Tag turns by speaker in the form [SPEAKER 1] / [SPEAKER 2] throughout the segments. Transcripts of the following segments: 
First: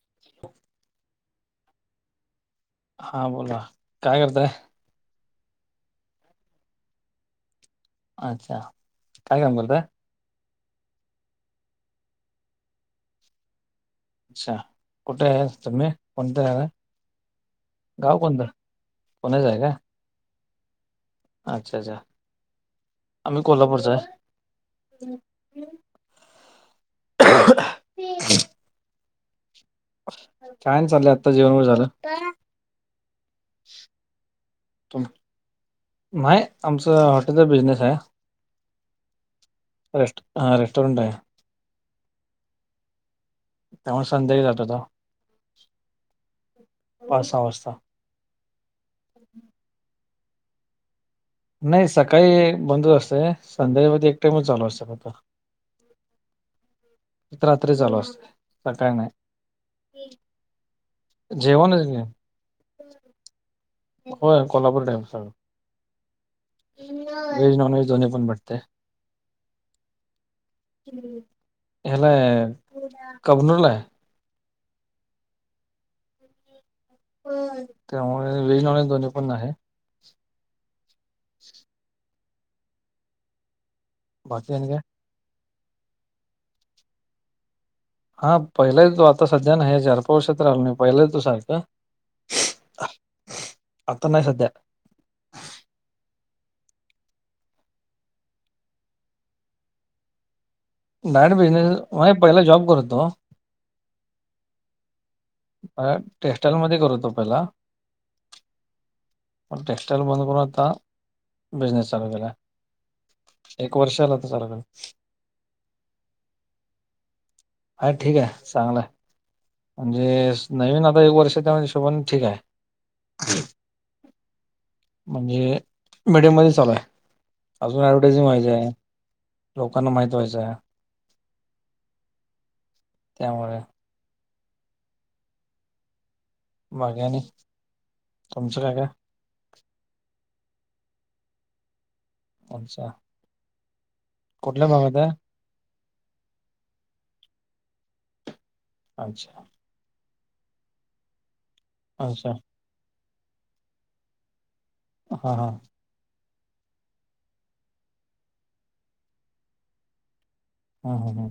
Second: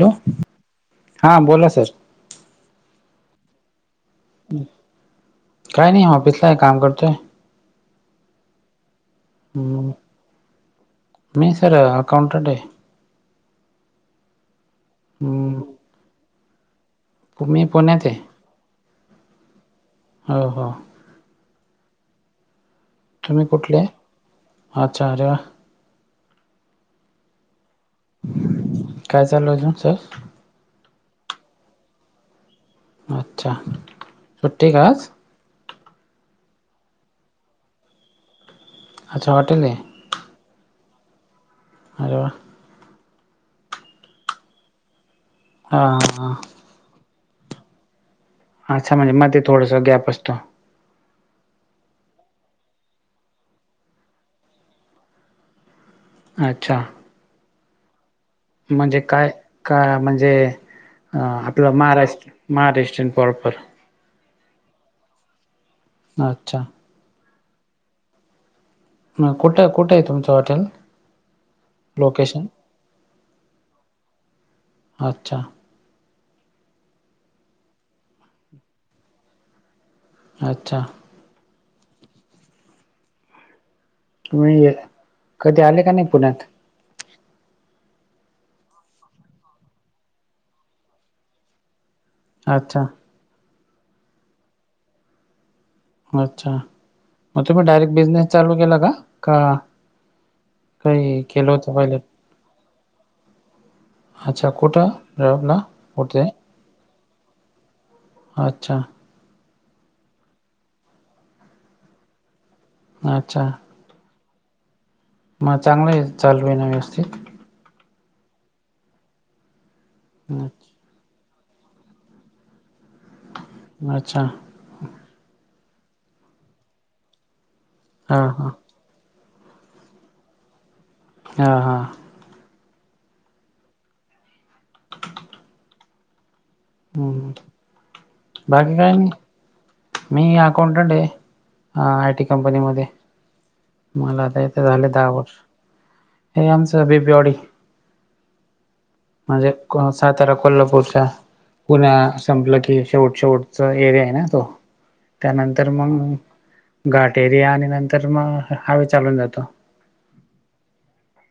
[SPEAKER 1] Hello हां बोला sir.
[SPEAKER 2] हा बोोल काय करताय?
[SPEAKER 1] काय नाही ऑफिसलाय काम करतोय.
[SPEAKER 2] अच्छा काय काम करतय.
[SPEAKER 1] हम्म, मी सर अकाौउंटंट आहे.
[SPEAKER 2] अच्छा कुठे आहे तुम्ही कोणत आहे.
[SPEAKER 1] म्ही पुण्यात्या ते आहे.
[SPEAKER 2] कोणाच आहे का?
[SPEAKER 1] हो हो.
[SPEAKER 2] अच्छा अच्छा आम्ही
[SPEAKER 1] तुम्ही
[SPEAKER 2] कोलला्हापर
[SPEAKER 1] कुठले अच्छा अरे वा
[SPEAKER 2] सर ह.
[SPEAKER 1] काय चालूजून सर
[SPEAKER 2] कायन चाललंय आता जेवनभर झालं.
[SPEAKER 1] अच्छा सुट्टी काज
[SPEAKER 2] नाहीय आमचं हॉटेलचा बिझनेस आहे.
[SPEAKER 1] अच्छा हॉटेलने
[SPEAKER 2] रेस्ट रस्टोरंट आहे.
[SPEAKER 1] ह.
[SPEAKER 2] त्यामुळे संध्याळी जात होता.
[SPEAKER 1] हा.
[SPEAKER 2] पा वाजता
[SPEAKER 1] अच्छा म्हणजे मध्ये थोडस गॅप असतो.
[SPEAKER 2] नाही सकाळी बंदच असतेय संध्यावध एक टाइमच चालू असतता.
[SPEAKER 1] अच्छा.
[SPEAKER 2] रात्री चालू असत.
[SPEAKER 1] म्हणजे काय काय म्हणजे ह आपला
[SPEAKER 2] जेवणच घे.
[SPEAKER 1] महाराष्ट्र महाराष्ट्रन पॉपर
[SPEAKER 2] हो कोल्हापूर डम सांग.
[SPEAKER 1] अच्छा.
[SPEAKER 2] व्हेज नॉन व्हेज दोन्ही पण भटते.
[SPEAKER 1] म कुठं कुठं आहे तुमचं हॉटेल
[SPEAKER 2] [unintelligible] हला
[SPEAKER 1] लोकेशन
[SPEAKER 2] कबनूरला
[SPEAKER 1] अच्छा.
[SPEAKER 2] त्यामुळे व्हेज नॉनव्हेज दोन्ही पण आहे.
[SPEAKER 1] अच्छा.
[SPEAKER 2] बाकी आणि काय
[SPEAKER 1] [unintelligible] कधी आले का नाही पुण्यात?
[SPEAKER 2] हा पहिला येतो आता सध्या नाय हे चार पाच वर्षा तर आलानाय पहिला येत सारखं.
[SPEAKER 1] अच्छा.
[SPEAKER 2] आता नाही सध्या.
[SPEAKER 1] अच्छा मग तुम्ही डायरेक्ट बिझनेस चालू केला का? का काही
[SPEAKER 2] डायरेक्ट
[SPEAKER 1] केलं होतं
[SPEAKER 2] बिझनेस
[SPEAKER 1] पहिले.
[SPEAKER 2] म्हणजे पहिला जॉब करत होतो.
[SPEAKER 1] अच्छा कुठं? जॉबला कुठे?
[SPEAKER 2] टेक्स्टाइल मध्ये करत होतो पहिला.
[SPEAKER 1] अच्छा.
[SPEAKER 2] प टेक्स्टाइल बंद करून आता बिझनेस चालू केला.
[SPEAKER 1] अच्छा.
[SPEAKER 2] एक वर्ष आले होते.
[SPEAKER 1] मग चांगलंय चालू आहे ना व्यवस्थित.
[SPEAKER 2] हा ठीक आहे. चांगलं म्हणजे नवीन आता एक वर्ष त्या हिशोबाने ठीक आहे.
[SPEAKER 1] अच्छा.
[SPEAKER 2] म्हणजे मीडियम मध्ये चालू आहे. अजून
[SPEAKER 1] हा
[SPEAKER 2] ऍडव्हर्टायजिंग
[SPEAKER 1] हा.
[SPEAKER 2] व्हायचं आहे. लोकांना माहित व्हायचं आहे.
[SPEAKER 1] हां हां.
[SPEAKER 2] त्यामुळे बाकी आणि
[SPEAKER 1] हम् बाकी काय आणि मी अकाउंटंट आहे आयटी कंपनीमध्ये
[SPEAKER 2] अच्छा
[SPEAKER 1] मला आता इथ
[SPEAKER 2] कुठल्या
[SPEAKER 1] झाले
[SPEAKER 2] भागात
[SPEAKER 1] दहा
[SPEAKER 2] आहे
[SPEAKER 1] वर्ष. हे आमचं बिबवेवाडी.
[SPEAKER 2] अच्छा
[SPEAKER 1] म्हणजे सातारा कोल्हापूरच्या पुण्या
[SPEAKER 2] अच्छा
[SPEAKER 1] संपलं की शेवट शेवटचा एरिया आहे ना तो
[SPEAKER 2] हा हा
[SPEAKER 1] त्यानंतर मग घाट एरिया आणि नंतर मग हायवे चालून जातो.
[SPEAKER 2] हम ह ह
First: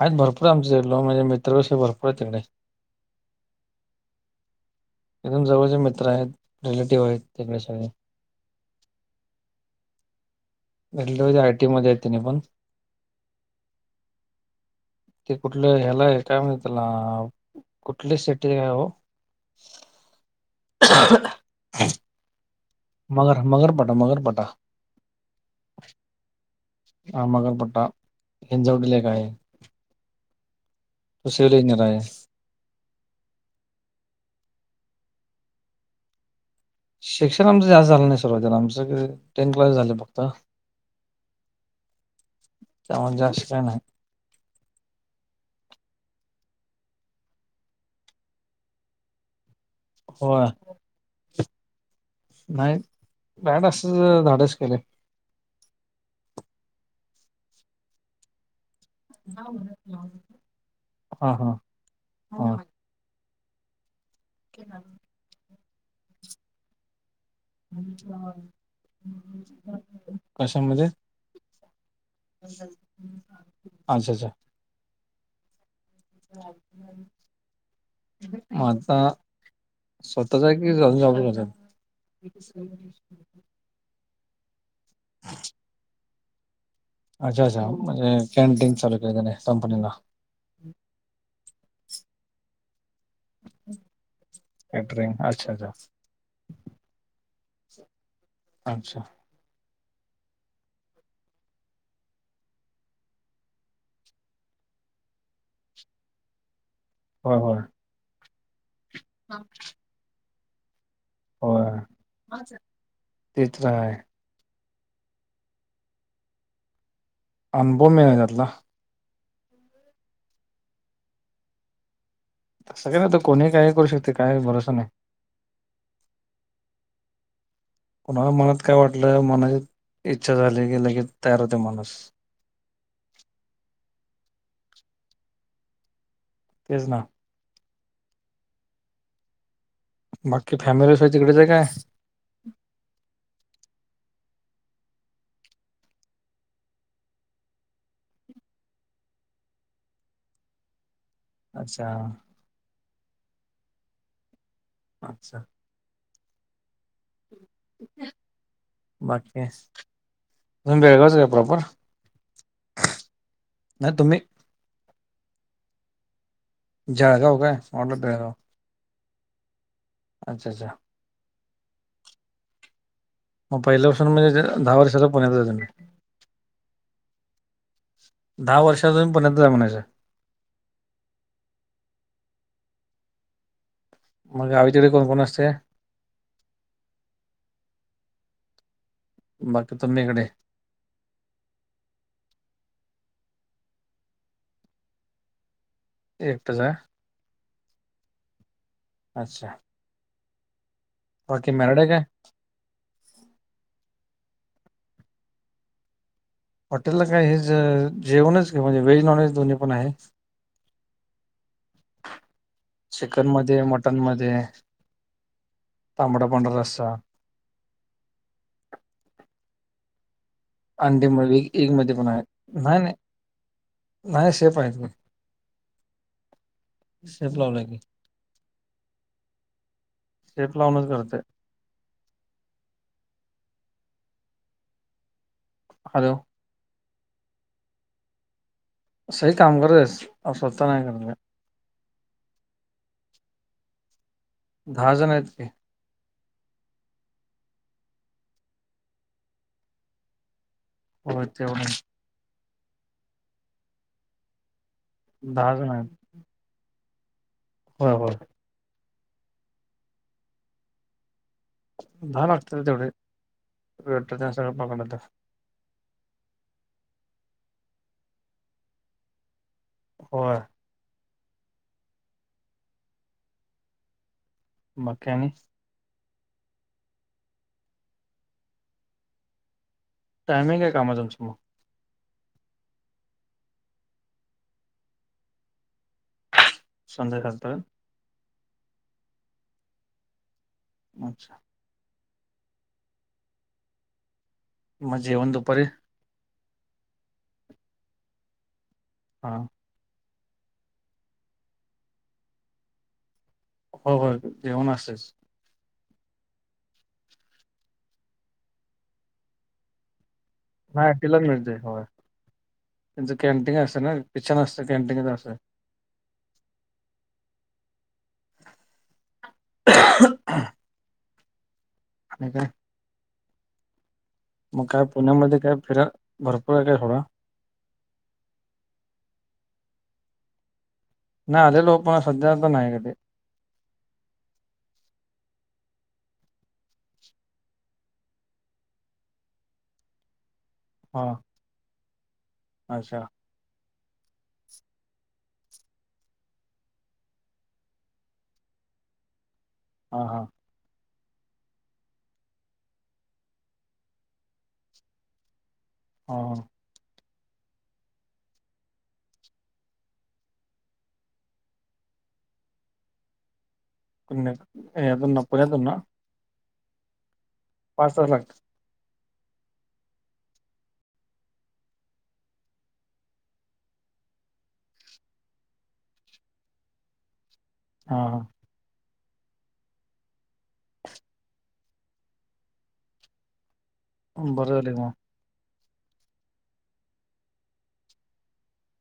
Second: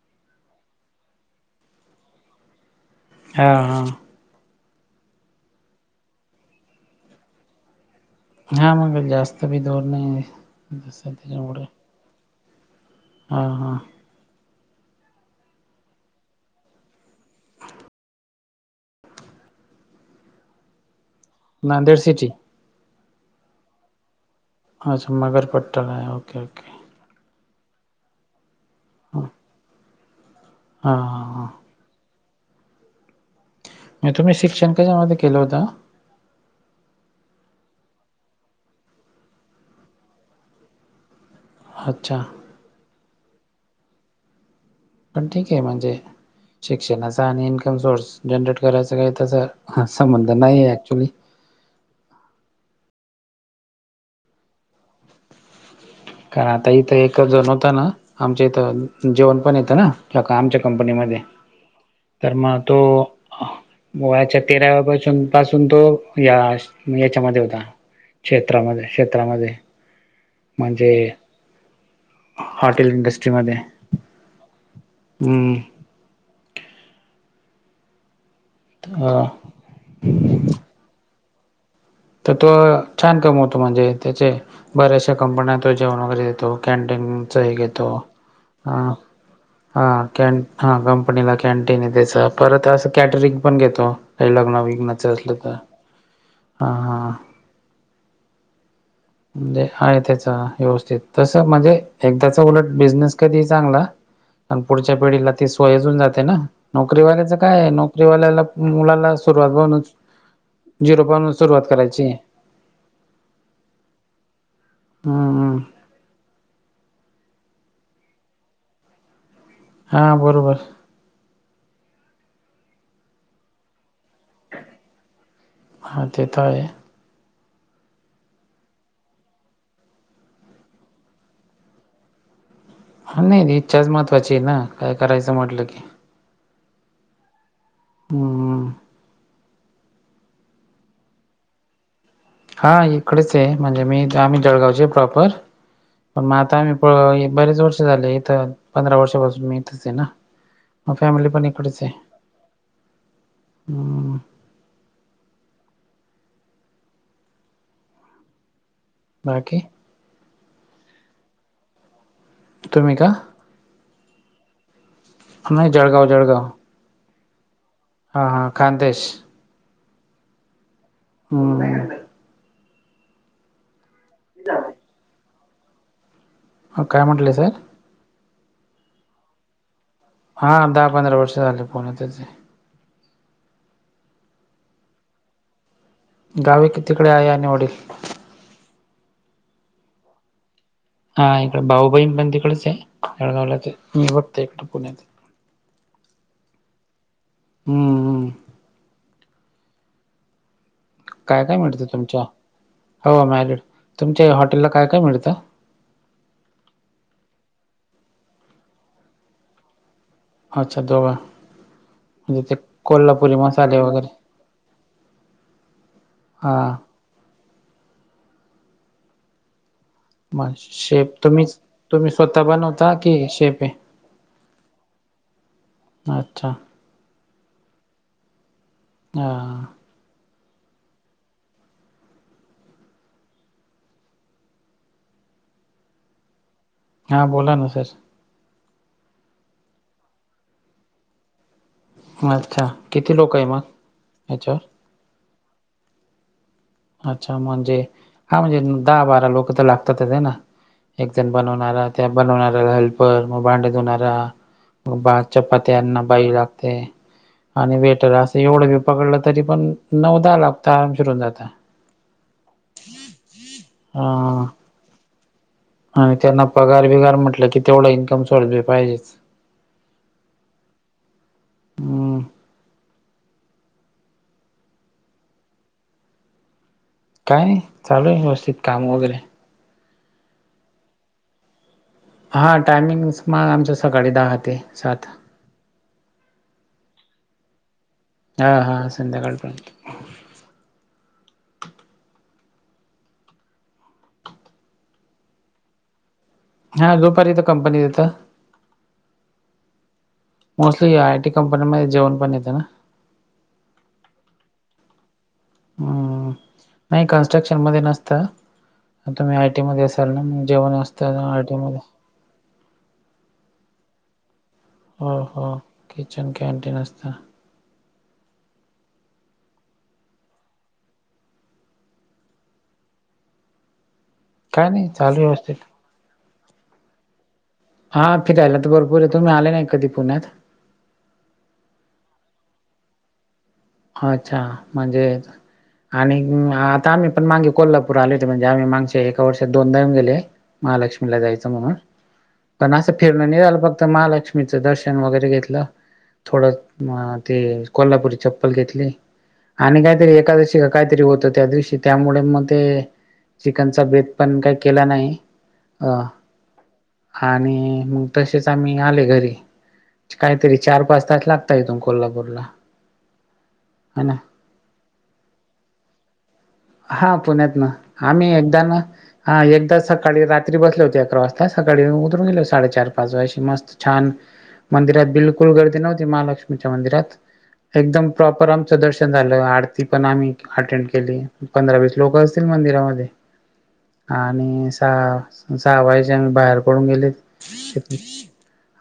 [SPEAKER 2] आहेत भरपूर आमच लो म्हणजे मित्र तसे भरपूर आहे तिकडे.
[SPEAKER 1] हा हा.
[SPEAKER 2] एकदम जवळचे मित्र आहेत रिलेटिव्ह आहेत. [inaudible]
[SPEAKER 1] हा मग जास्त बी दूर नाही.
[SPEAKER 2] [inaudible]
[SPEAKER 1] जस
[SPEAKER 2] आय टी मध्ये येत त्यांनी पण.
[SPEAKER 1] ह हां.
[SPEAKER 2] ते कुठलं ह्यालाय काय म्हण त्याला कुठली सिटी हाय ओ?
[SPEAKER 1] नांदेड सिटी.
[SPEAKER 2] मगर मगरपटा मगरपटा.
[SPEAKER 1] आज मगरपट्टा ला आहे ओके ओके.
[SPEAKER 2] हा मगरपट्टा. हिंजवडीला एक आहे.
[SPEAKER 1] हा.
[SPEAKER 2] [unintelligible]
[SPEAKER 1] तुम्ही शिक्षण कशामध्ये केलं होत?
[SPEAKER 2] शिक्षण आमचं जास् झालं नाही सर्वातला आमचं टेन क्लास झालं फक्त
[SPEAKER 1] अच्छा,
[SPEAKER 2] त्यामुळ जास्त काय नाही.
[SPEAKER 1] पण ठीक आहे म्हणजे शिक्षणाचा आणि इन्कम सोर्स जनरेट करायचं काही तसं हा संबंध
[SPEAKER 2] होय
[SPEAKER 1] नाही आहे ऍक्च्युली
[SPEAKER 2] नाही बॅट अस धाडस केले
[SPEAKER 1] कारण आता इथं एक जण होत ना आमच्या इथं जेवण पण येतं ना ल आमच्या कंपनीमध्ये
[SPEAKER 2] हा हा
[SPEAKER 1] तर
[SPEAKER 2] हा
[SPEAKER 1] मग तो व्याच्या तेराव्यापासून पासून तो या याच्यामध्ये होता. क्षेत्रामध्ये
[SPEAKER 2] कसं म्हज
[SPEAKER 1] ते
[SPEAKER 2] अच्छा अच्छा!
[SPEAKER 1] हम्म
[SPEAKER 2] आता [unintelligible]
[SPEAKER 1] तर तो छान कमवतो म्हणजे त्याचे बऱ्याचशा कंपन्या तो जेवण वगैरे देतो. कॅनटीनचा
[SPEAKER 2] अच्छा
[SPEAKER 1] आहे
[SPEAKER 2] अच्छा
[SPEAKER 1] घेतो
[SPEAKER 2] म्हणजे कॅन्टीन
[SPEAKER 1] ह
[SPEAKER 2] चालू केलं त्याने
[SPEAKER 1] हा
[SPEAKER 2] कंपनीला
[SPEAKER 1] कॅन हा क कनीला कॅन्टीन आहे त्याच परत असं कॅटरिंग पण घेतो काही लग्न वग्नाचं
[SPEAKER 2] कॅटरिंग
[SPEAKER 1] असलं
[SPEAKER 2] अच्छा
[SPEAKER 1] तर,
[SPEAKER 2] अच्छा
[SPEAKER 1] हा हा!
[SPEAKER 2] अच्छा!
[SPEAKER 1] म्हणजे आहे त्याच व्यवस्थित तस म्हणजे एकदाचा उलट बिझनेस कधी चांगला. पण पुढच्या पिढीला ती स्वयजून जाते ना? नोकरीवाल्याचं
[SPEAKER 2] होय होय
[SPEAKER 1] काय नोकरीवाल्याला मुलाला सुरुवात म्हन जिरो पान
[SPEAKER 2] हो तेच रा
[SPEAKER 1] हम् हम!
[SPEAKER 2] अनुभव मिळा त्यातला
[SPEAKER 1] हा बरोबर!
[SPEAKER 2] तसं काही नाही त कोणी काही करू शकते काही भरोसा नाही.
[SPEAKER 1] हा तेतर आहे.
[SPEAKER 2] कुणाला मनात काय वाटलं मनाची इच्छा झाली की लगेच तयार होते माणूस
[SPEAKER 1] ह नाही इच्छाच महत्वाची आहे ना काय करायचं म्हटलं की,
[SPEAKER 2] तेच ना,
[SPEAKER 1] हम्म
[SPEAKER 2] बाकी फॅमिली स तिकडेच आहे काय?
[SPEAKER 1] हा इकडेच आहे म्हणजे मी आम्ही जळगावचे आहे प्रॉपर मग आता आम्ही बरेच वर्ष झाले इथ पंधरा वर्षापासून मी इथच आहे ना, म फॅमिली पण इकडच आहे
[SPEAKER 2] अच्छा
[SPEAKER 1] हम्!
[SPEAKER 2] अच्छा! बाकी तुम्ही बेळगावं च आहे का प्रॉपर?
[SPEAKER 1] तुम्ही का?
[SPEAKER 2] नाही तुम्ही
[SPEAKER 1] नाही जळगाव, जळगाव
[SPEAKER 2] जळगाव काय? वाटलं
[SPEAKER 1] हां
[SPEAKER 2] बेळगाव
[SPEAKER 1] हां खांदेश
[SPEAKER 2] अच्छा, अच्छा!
[SPEAKER 1] हम्!
[SPEAKER 2] मग पहिल्यापसुन म्हणजे दहा वर्षाला पुण्यात आहे तुम्ही
[SPEAKER 1] काय म्हटले सर?
[SPEAKER 2] दहा वर्षापासून पुण्यातच आहे म्हणायचं.
[SPEAKER 1] हा दहा, पंधरा वर्ष झाले पुण्यातच आहे.
[SPEAKER 2] मग गावी तकडे कोण कोण असते?
[SPEAKER 1] गावे कितीकडे आहे आणि वडील.
[SPEAKER 2] बाकी तुम्ही इकडे?
[SPEAKER 1] हा इकडे भाऊ बहीण पण तिकडेच आहे जळगावळच मी फक्त इकड पुण्यात
[SPEAKER 2] एकटाच आहे?
[SPEAKER 1] हम्म हम्म
[SPEAKER 2] अच्छा!
[SPEAKER 1] काय
[SPEAKER 2] बाकी
[SPEAKER 1] काय
[SPEAKER 2] मॅरड
[SPEAKER 1] मिळतं
[SPEAKER 2] आहे
[SPEAKER 1] तुमच्या हो मॅलड तुमच्या हॉटेलला काय काय मिळतं?
[SPEAKER 2] हॉटेलला काय हेच जेवणच की म्हणजे व्हेज नॉनव्हेज दोन्ही पण आहे.
[SPEAKER 1] अच्छा दोघ म्हणजे ते कोल्हापुरी मसाले वगैरे...
[SPEAKER 2] ते... तांबडा पांढरा
[SPEAKER 1] हां
[SPEAKER 2] रस्सा..... अंडी
[SPEAKER 1] शेप
[SPEAKER 2] मध्ये
[SPEAKER 1] तुम्हीच
[SPEAKER 2] एग मध्ये पण
[SPEAKER 1] तुम्ही
[SPEAKER 2] आहे
[SPEAKER 1] स्वतः
[SPEAKER 2] नाही
[SPEAKER 1] बनवता
[SPEAKER 2] नाही
[SPEAKER 1] की शेप आहे.
[SPEAKER 2] नाही शेप आहे.
[SPEAKER 1] अच्छा....
[SPEAKER 2] शेफ लावलाय की....
[SPEAKER 1] हा....
[SPEAKER 2] शेफ लावूनच करते... हॅलो...
[SPEAKER 1] हा बोला ना सर...
[SPEAKER 2] सही काम करत पण स्वतः ता नाही करनार...
[SPEAKER 1] हा अच्छा किती लोक आहे मग अच्छा....
[SPEAKER 2] दहा जण आहेत.
[SPEAKER 1] अच्छा म्हणजे हा म्हणजे दहा बारा लोक तर लागतातच आहे ना एक
[SPEAKER 2] होय
[SPEAKER 1] जण
[SPEAKER 2] तेवढे
[SPEAKER 1] बनवणारा. त्या बनवणारा हेल्पर मग भांड्या धुणारा बा
[SPEAKER 2] दहा जण आहेत
[SPEAKER 1] चपात्याना... बाई लागते आणि
[SPEAKER 2] होय
[SPEAKER 1] वेटर
[SPEAKER 2] होय
[SPEAKER 1] अस... एवढं बी पकडलं तरी पण नऊ दहा लागता शिरून जात...
[SPEAKER 2] दहा लागतात तेवढे वेटर तेन
[SPEAKER 1] हां
[SPEAKER 2] सगळ पाक मिळत.
[SPEAKER 1] आणि त्यांना पगार बिगार म्हटलं की तेवढा इन्कम सोर्स बी पाहिजेच.
[SPEAKER 2] होय...
[SPEAKER 1] हम्म,
[SPEAKER 2] मकॅनिक....
[SPEAKER 1] काय नाही चालू आहे व्यवस्थित काम वगैरे..
[SPEAKER 2] टायमिंग आहे कामाच तुमच्या मग..
[SPEAKER 1] हां टायमिंग्स मग आमचं सकाळी दहा ते सात...
[SPEAKER 2] संध्याकाळच...
[SPEAKER 1] हा हा संध्याकाळपर्यंत....
[SPEAKER 2] अच्छा... मग जेवण दुपारी.....
[SPEAKER 1] हा जो पर्यंत कंपनी देतं.
[SPEAKER 2] हा...
[SPEAKER 1] मोस्टली आय टी कंपनीमध्ये जेवण पण येत ना...
[SPEAKER 2] हो हो जेवण असतयच...
[SPEAKER 1] हम्म नाही कन्स्ट्रक्शन मध्ये नसत तुम्ही आयटी मध्ये असाल ना.... जेवण
[SPEAKER 2] नाही
[SPEAKER 1] असत
[SPEAKER 2] तिलाच मिळते
[SPEAKER 1] आयटीमध्ये...
[SPEAKER 2] होय. त्यांचं कॅन्टीन असत ना... किचन असतं कॅन्टीन....
[SPEAKER 1] हो हो किचन कॅन्टीन असत
[SPEAKER 2] [unintelligible] आणि काय? मग काय
[SPEAKER 1] नाही चालू
[SPEAKER 2] पुण्यामध्ये काय
[SPEAKER 1] व्यवस्थित
[SPEAKER 2] फिराय भरपूर आहे काय थोडा...
[SPEAKER 1] हा फिरायला तर भरपूर आहे तुम्ही आले नाही कधी पुण्यात...
[SPEAKER 2] नाही आलेलो प सध्या तर नाही कधी....
[SPEAKER 1] अच्छा म्हणजे.... आणि आता आम्ही पण मागे कोल्हापूर आले होते म्हणजे आम्ही मागच्या एका वर्षात दोनदा येऊन गेले...
[SPEAKER 2] हा
[SPEAKER 1] महालक्ष्मीला जायचं म्हणून पण असं
[SPEAKER 2] अच्छा
[SPEAKER 1] फिरण नाही झालं मग.... महालक्ष्मीचं दर्शन वगैरे घेतलं थोडं ते कोल्हापूरीच्या..... चप्पल घेतले आणि काही
[SPEAKER 2] हा
[SPEAKER 1] तरी
[SPEAKER 2] हा
[SPEAKER 1] एकादशी वर.... काहीतरी होतो त्या दिवशी त्यामुळे मग ते चिकनचा बेत पण काही केला नाही. अ हा आणि मग तसेच आम्ही आले घरी... काहीतरी चार पाच तास लागता इथून कोल्हापूरला ह ना
[SPEAKER 2] कोदन आपर येेतना.
[SPEAKER 1] हा पुण्यात ना
[SPEAKER 2] तास
[SPEAKER 1] आम्ही
[SPEAKER 2] लागत
[SPEAKER 1] एकदा ना. हा एकदा सकाळी रात्री बसले होते अकरा वाजता सकाळी उतरून गेले हो साडेचार पाच व अशी मस्त छान मंदिरात बिलकुल गर्दी नव्हती महालक्ष्मीच्या मंदिरात
[SPEAKER 2] हा
[SPEAKER 1] एकदम
[SPEAKER 2] हा
[SPEAKER 1] प्रॉपर आमचं दर्शन झालं आरती पण आम्ही अटेंड केली. पंधरा वीस लोक असतील मंदिरामध्ये
[SPEAKER 2] बरं
[SPEAKER 1] आणि
[SPEAKER 2] झाले मग
[SPEAKER 1] जावायचे आम्ही बाहेर पडून गेलेथ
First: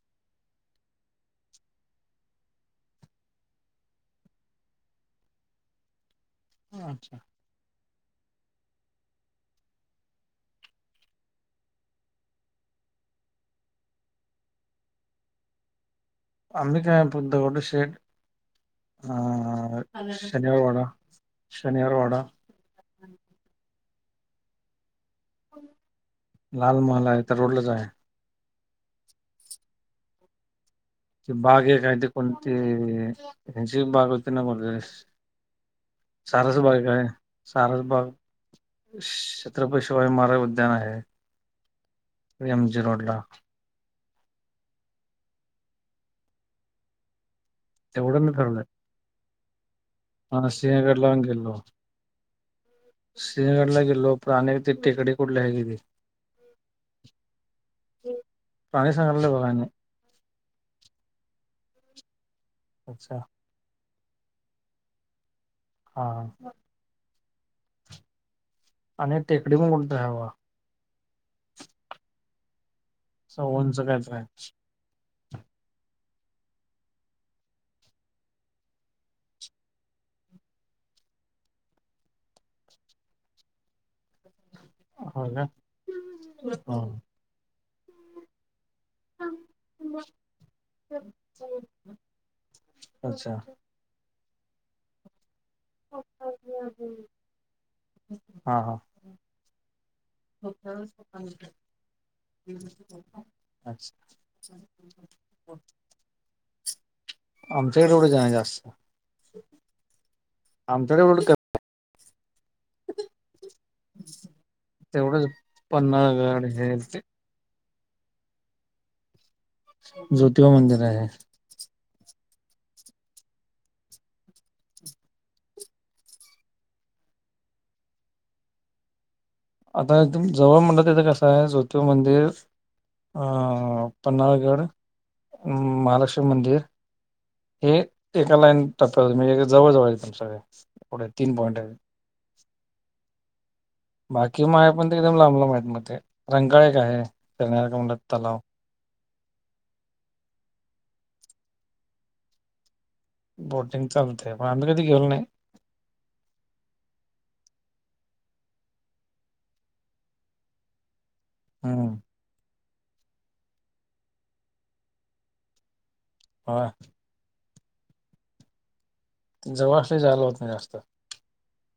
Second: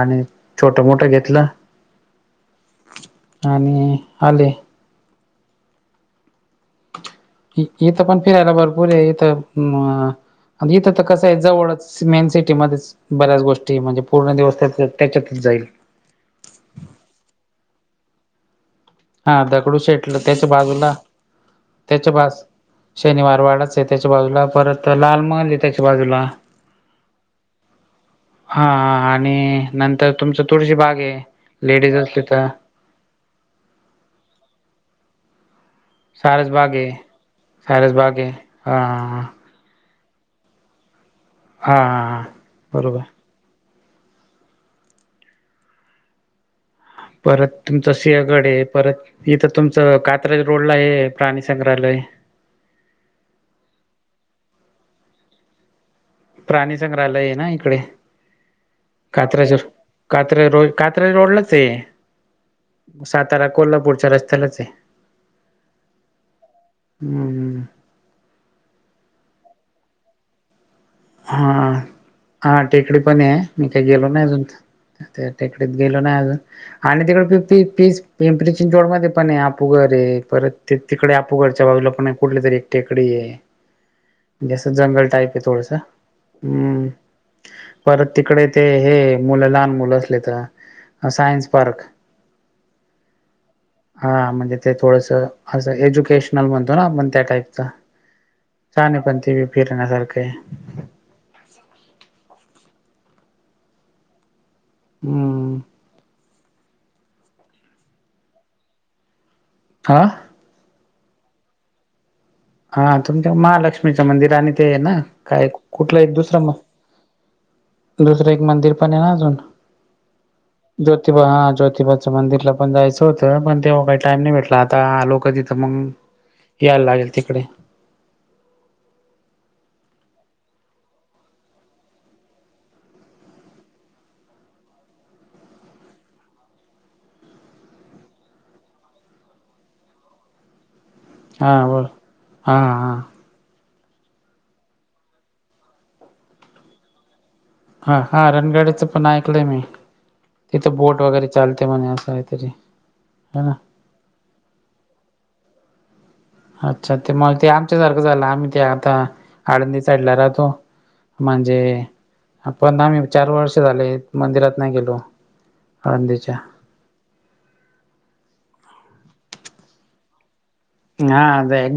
[SPEAKER 1] आणि छोट मोठं घेतलं. आणि आले.
[SPEAKER 2] अच्छा.
[SPEAKER 1] इथं पण फिरायला भरपूर आहे इथं. इथं तर कसं आहे जवळच मेन सिटीमध्येध्येच. बऱ्याच गोष्टी म्हणजे पूर्ण दिवस त्या त्याच्यातच जाईल.
[SPEAKER 2] अंबिकायं पद्द गोड शेट
[SPEAKER 1] हा दगडू शेटलं त्याच्या
[SPEAKER 2] शनिवारवाडा
[SPEAKER 1] बाजूला त्याच
[SPEAKER 2] शनिवारवाडा
[SPEAKER 1] बास. शनिवार वाडाच आहे त्याच्या बाजूला परत लाल माली त्याच्या बाजूला
[SPEAKER 2] लाल महाल आहे त्या रोडलाच आहे
[SPEAKER 1] हा आणि नंतर तुमच तुळशी बाग आहे.
[SPEAKER 2] त बाग आहे काय
[SPEAKER 1] लेडीज
[SPEAKER 2] ते
[SPEAKER 1] असले तर
[SPEAKER 2] कोणती त्यांची बाग होते ना मग
[SPEAKER 1] सारस बाग आहे
[SPEAKER 2] सारसबागय
[SPEAKER 1] सारस
[SPEAKER 2] सारसबाग
[SPEAKER 1] बाग आहे हा
[SPEAKER 2] छत्रपती शिवाज महाराज उद्यान आहे
[SPEAKER 1] हा हा
[SPEAKER 2] एम जी
[SPEAKER 1] बरोबर
[SPEAKER 2] रोड ला
[SPEAKER 1] परत तुमचं
[SPEAKER 2] तेवढं मी
[SPEAKER 1] सिंहगड आहे
[SPEAKER 2] फिरलोय
[SPEAKER 1] परत इथं तुमचं कात्राज
[SPEAKER 2] हा
[SPEAKER 1] रोडला आहे
[SPEAKER 2] सिंहगडला
[SPEAKER 1] प्राणीसग्रहालय
[SPEAKER 2] श्रीगड ला गेलो प्र अ ति टेकडे कुठले आहे गे.
[SPEAKER 1] प्राणी संंग्रहालय आहे ना इकडे
[SPEAKER 2] प्राणी सांगितले बघा आणि
[SPEAKER 1] कात्रशर कात्र्या रो कात्र्या रोडलाच आहे
[SPEAKER 2] अच्छा
[SPEAKER 1] सातारा कोल्हापूरच्या रस्त्यालाच आहे.
[SPEAKER 2] हा.
[SPEAKER 1] हम्म.
[SPEAKER 2] आणि टेकडी म बोलत हवा.
[SPEAKER 1] हा हा टेकडी पण आहे
[SPEAKER 2] असं
[SPEAKER 1] मी
[SPEAKER 2] उंच
[SPEAKER 1] काही गेलो
[SPEAKER 2] कायतर
[SPEAKER 1] ना
[SPEAKER 2] आहे
[SPEAKER 1] अजून त्या टेकडीत गेलो ना अज आणि तिकडे प पीस पिंपरीचीन जोड मध्ये पण आहे आपूग रे परत ते तिकडे आपू घडच्या बाजूला पण कुठली तरी एकटेकडी आहे.
[SPEAKER 2] ह.
[SPEAKER 1] जसं जंगल टाईप आहे थोडसा
[SPEAKER 2] हा.
[SPEAKER 1] परत तिकडे ते हे मुलं लहान मुलं असले तर सायन्स पार्क
[SPEAKER 2] अच्छा.
[SPEAKER 1] हा म्हणजे ते थोडस असं एज्युकेशनल म्हणतो ना आपण त्या टाईपच.
[SPEAKER 2] हा हा
[SPEAKER 1] चाणी पण ती बी फिरण्यासारखे
[SPEAKER 2] अच्छा.
[SPEAKER 1] हम्म
[SPEAKER 2] आमच्याकडे एवढे जाण जास्त
[SPEAKER 1] हा.
[SPEAKER 2] आमच्या
[SPEAKER 1] हा तुमच्या महालक्ष्मीचं मंदिर आणि ते आहे ना
[SPEAKER 2] तेवढंच
[SPEAKER 1] काय कुठलं एक
[SPEAKER 2] पन्हाळगड
[SPEAKER 1] दुसरं
[SPEAKER 2] हे ते
[SPEAKER 1] दुसरं एक मंदिर पण आहे ना अजून
[SPEAKER 2] ज्योतिबा मंदिर आहे
[SPEAKER 1] ज्योतिबा हा ज्योतिबा मंदिरला पण जायचं होतं पण तेव्हा काही टाम नाही भेटला आता आ लोक तिथं मग यायला लागेल तिकडे
[SPEAKER 2] आता जवळ म्हणलं तरिथे कसं आहे ज्योति मंदिर पन्नाळगढ महालक्ष्मी मंदिर हे एका लाईन टप्प म्हणजे जवळजवळ आहे पुण्यात.
[SPEAKER 1] हां बोल हां हां
[SPEAKER 2] बाकी मा आहे पण ते एकदम लांब ला मा आहेत मग ते रंकाळा एक आहे. फिरण्यासारखं म्हणलं
[SPEAKER 1] हा हा
[SPEAKER 2] तलाव
[SPEAKER 1] रणगाडीचं पण ऐकलंय मी तिथं बोट वगैरे चालते म्हणे असं कायतरी
[SPEAKER 2] बोटिंग चालतं पण आम्ही कधी गेलो नाही.
[SPEAKER 1] अच्छा! ते मग ते आमच्यासारखं झालं आम्ही ते आता आळंदी साईडला राहतो. म्हणजे
[SPEAKER 2] हम्म
[SPEAKER 1] पण आम्ही चार वर्ष झाले मंदिरात नाही गेलो आळंदीच्या.
[SPEAKER 2] हां जवळ असला की जाईला होत नाही जास्त.
[SPEAKER 1] हा जाईन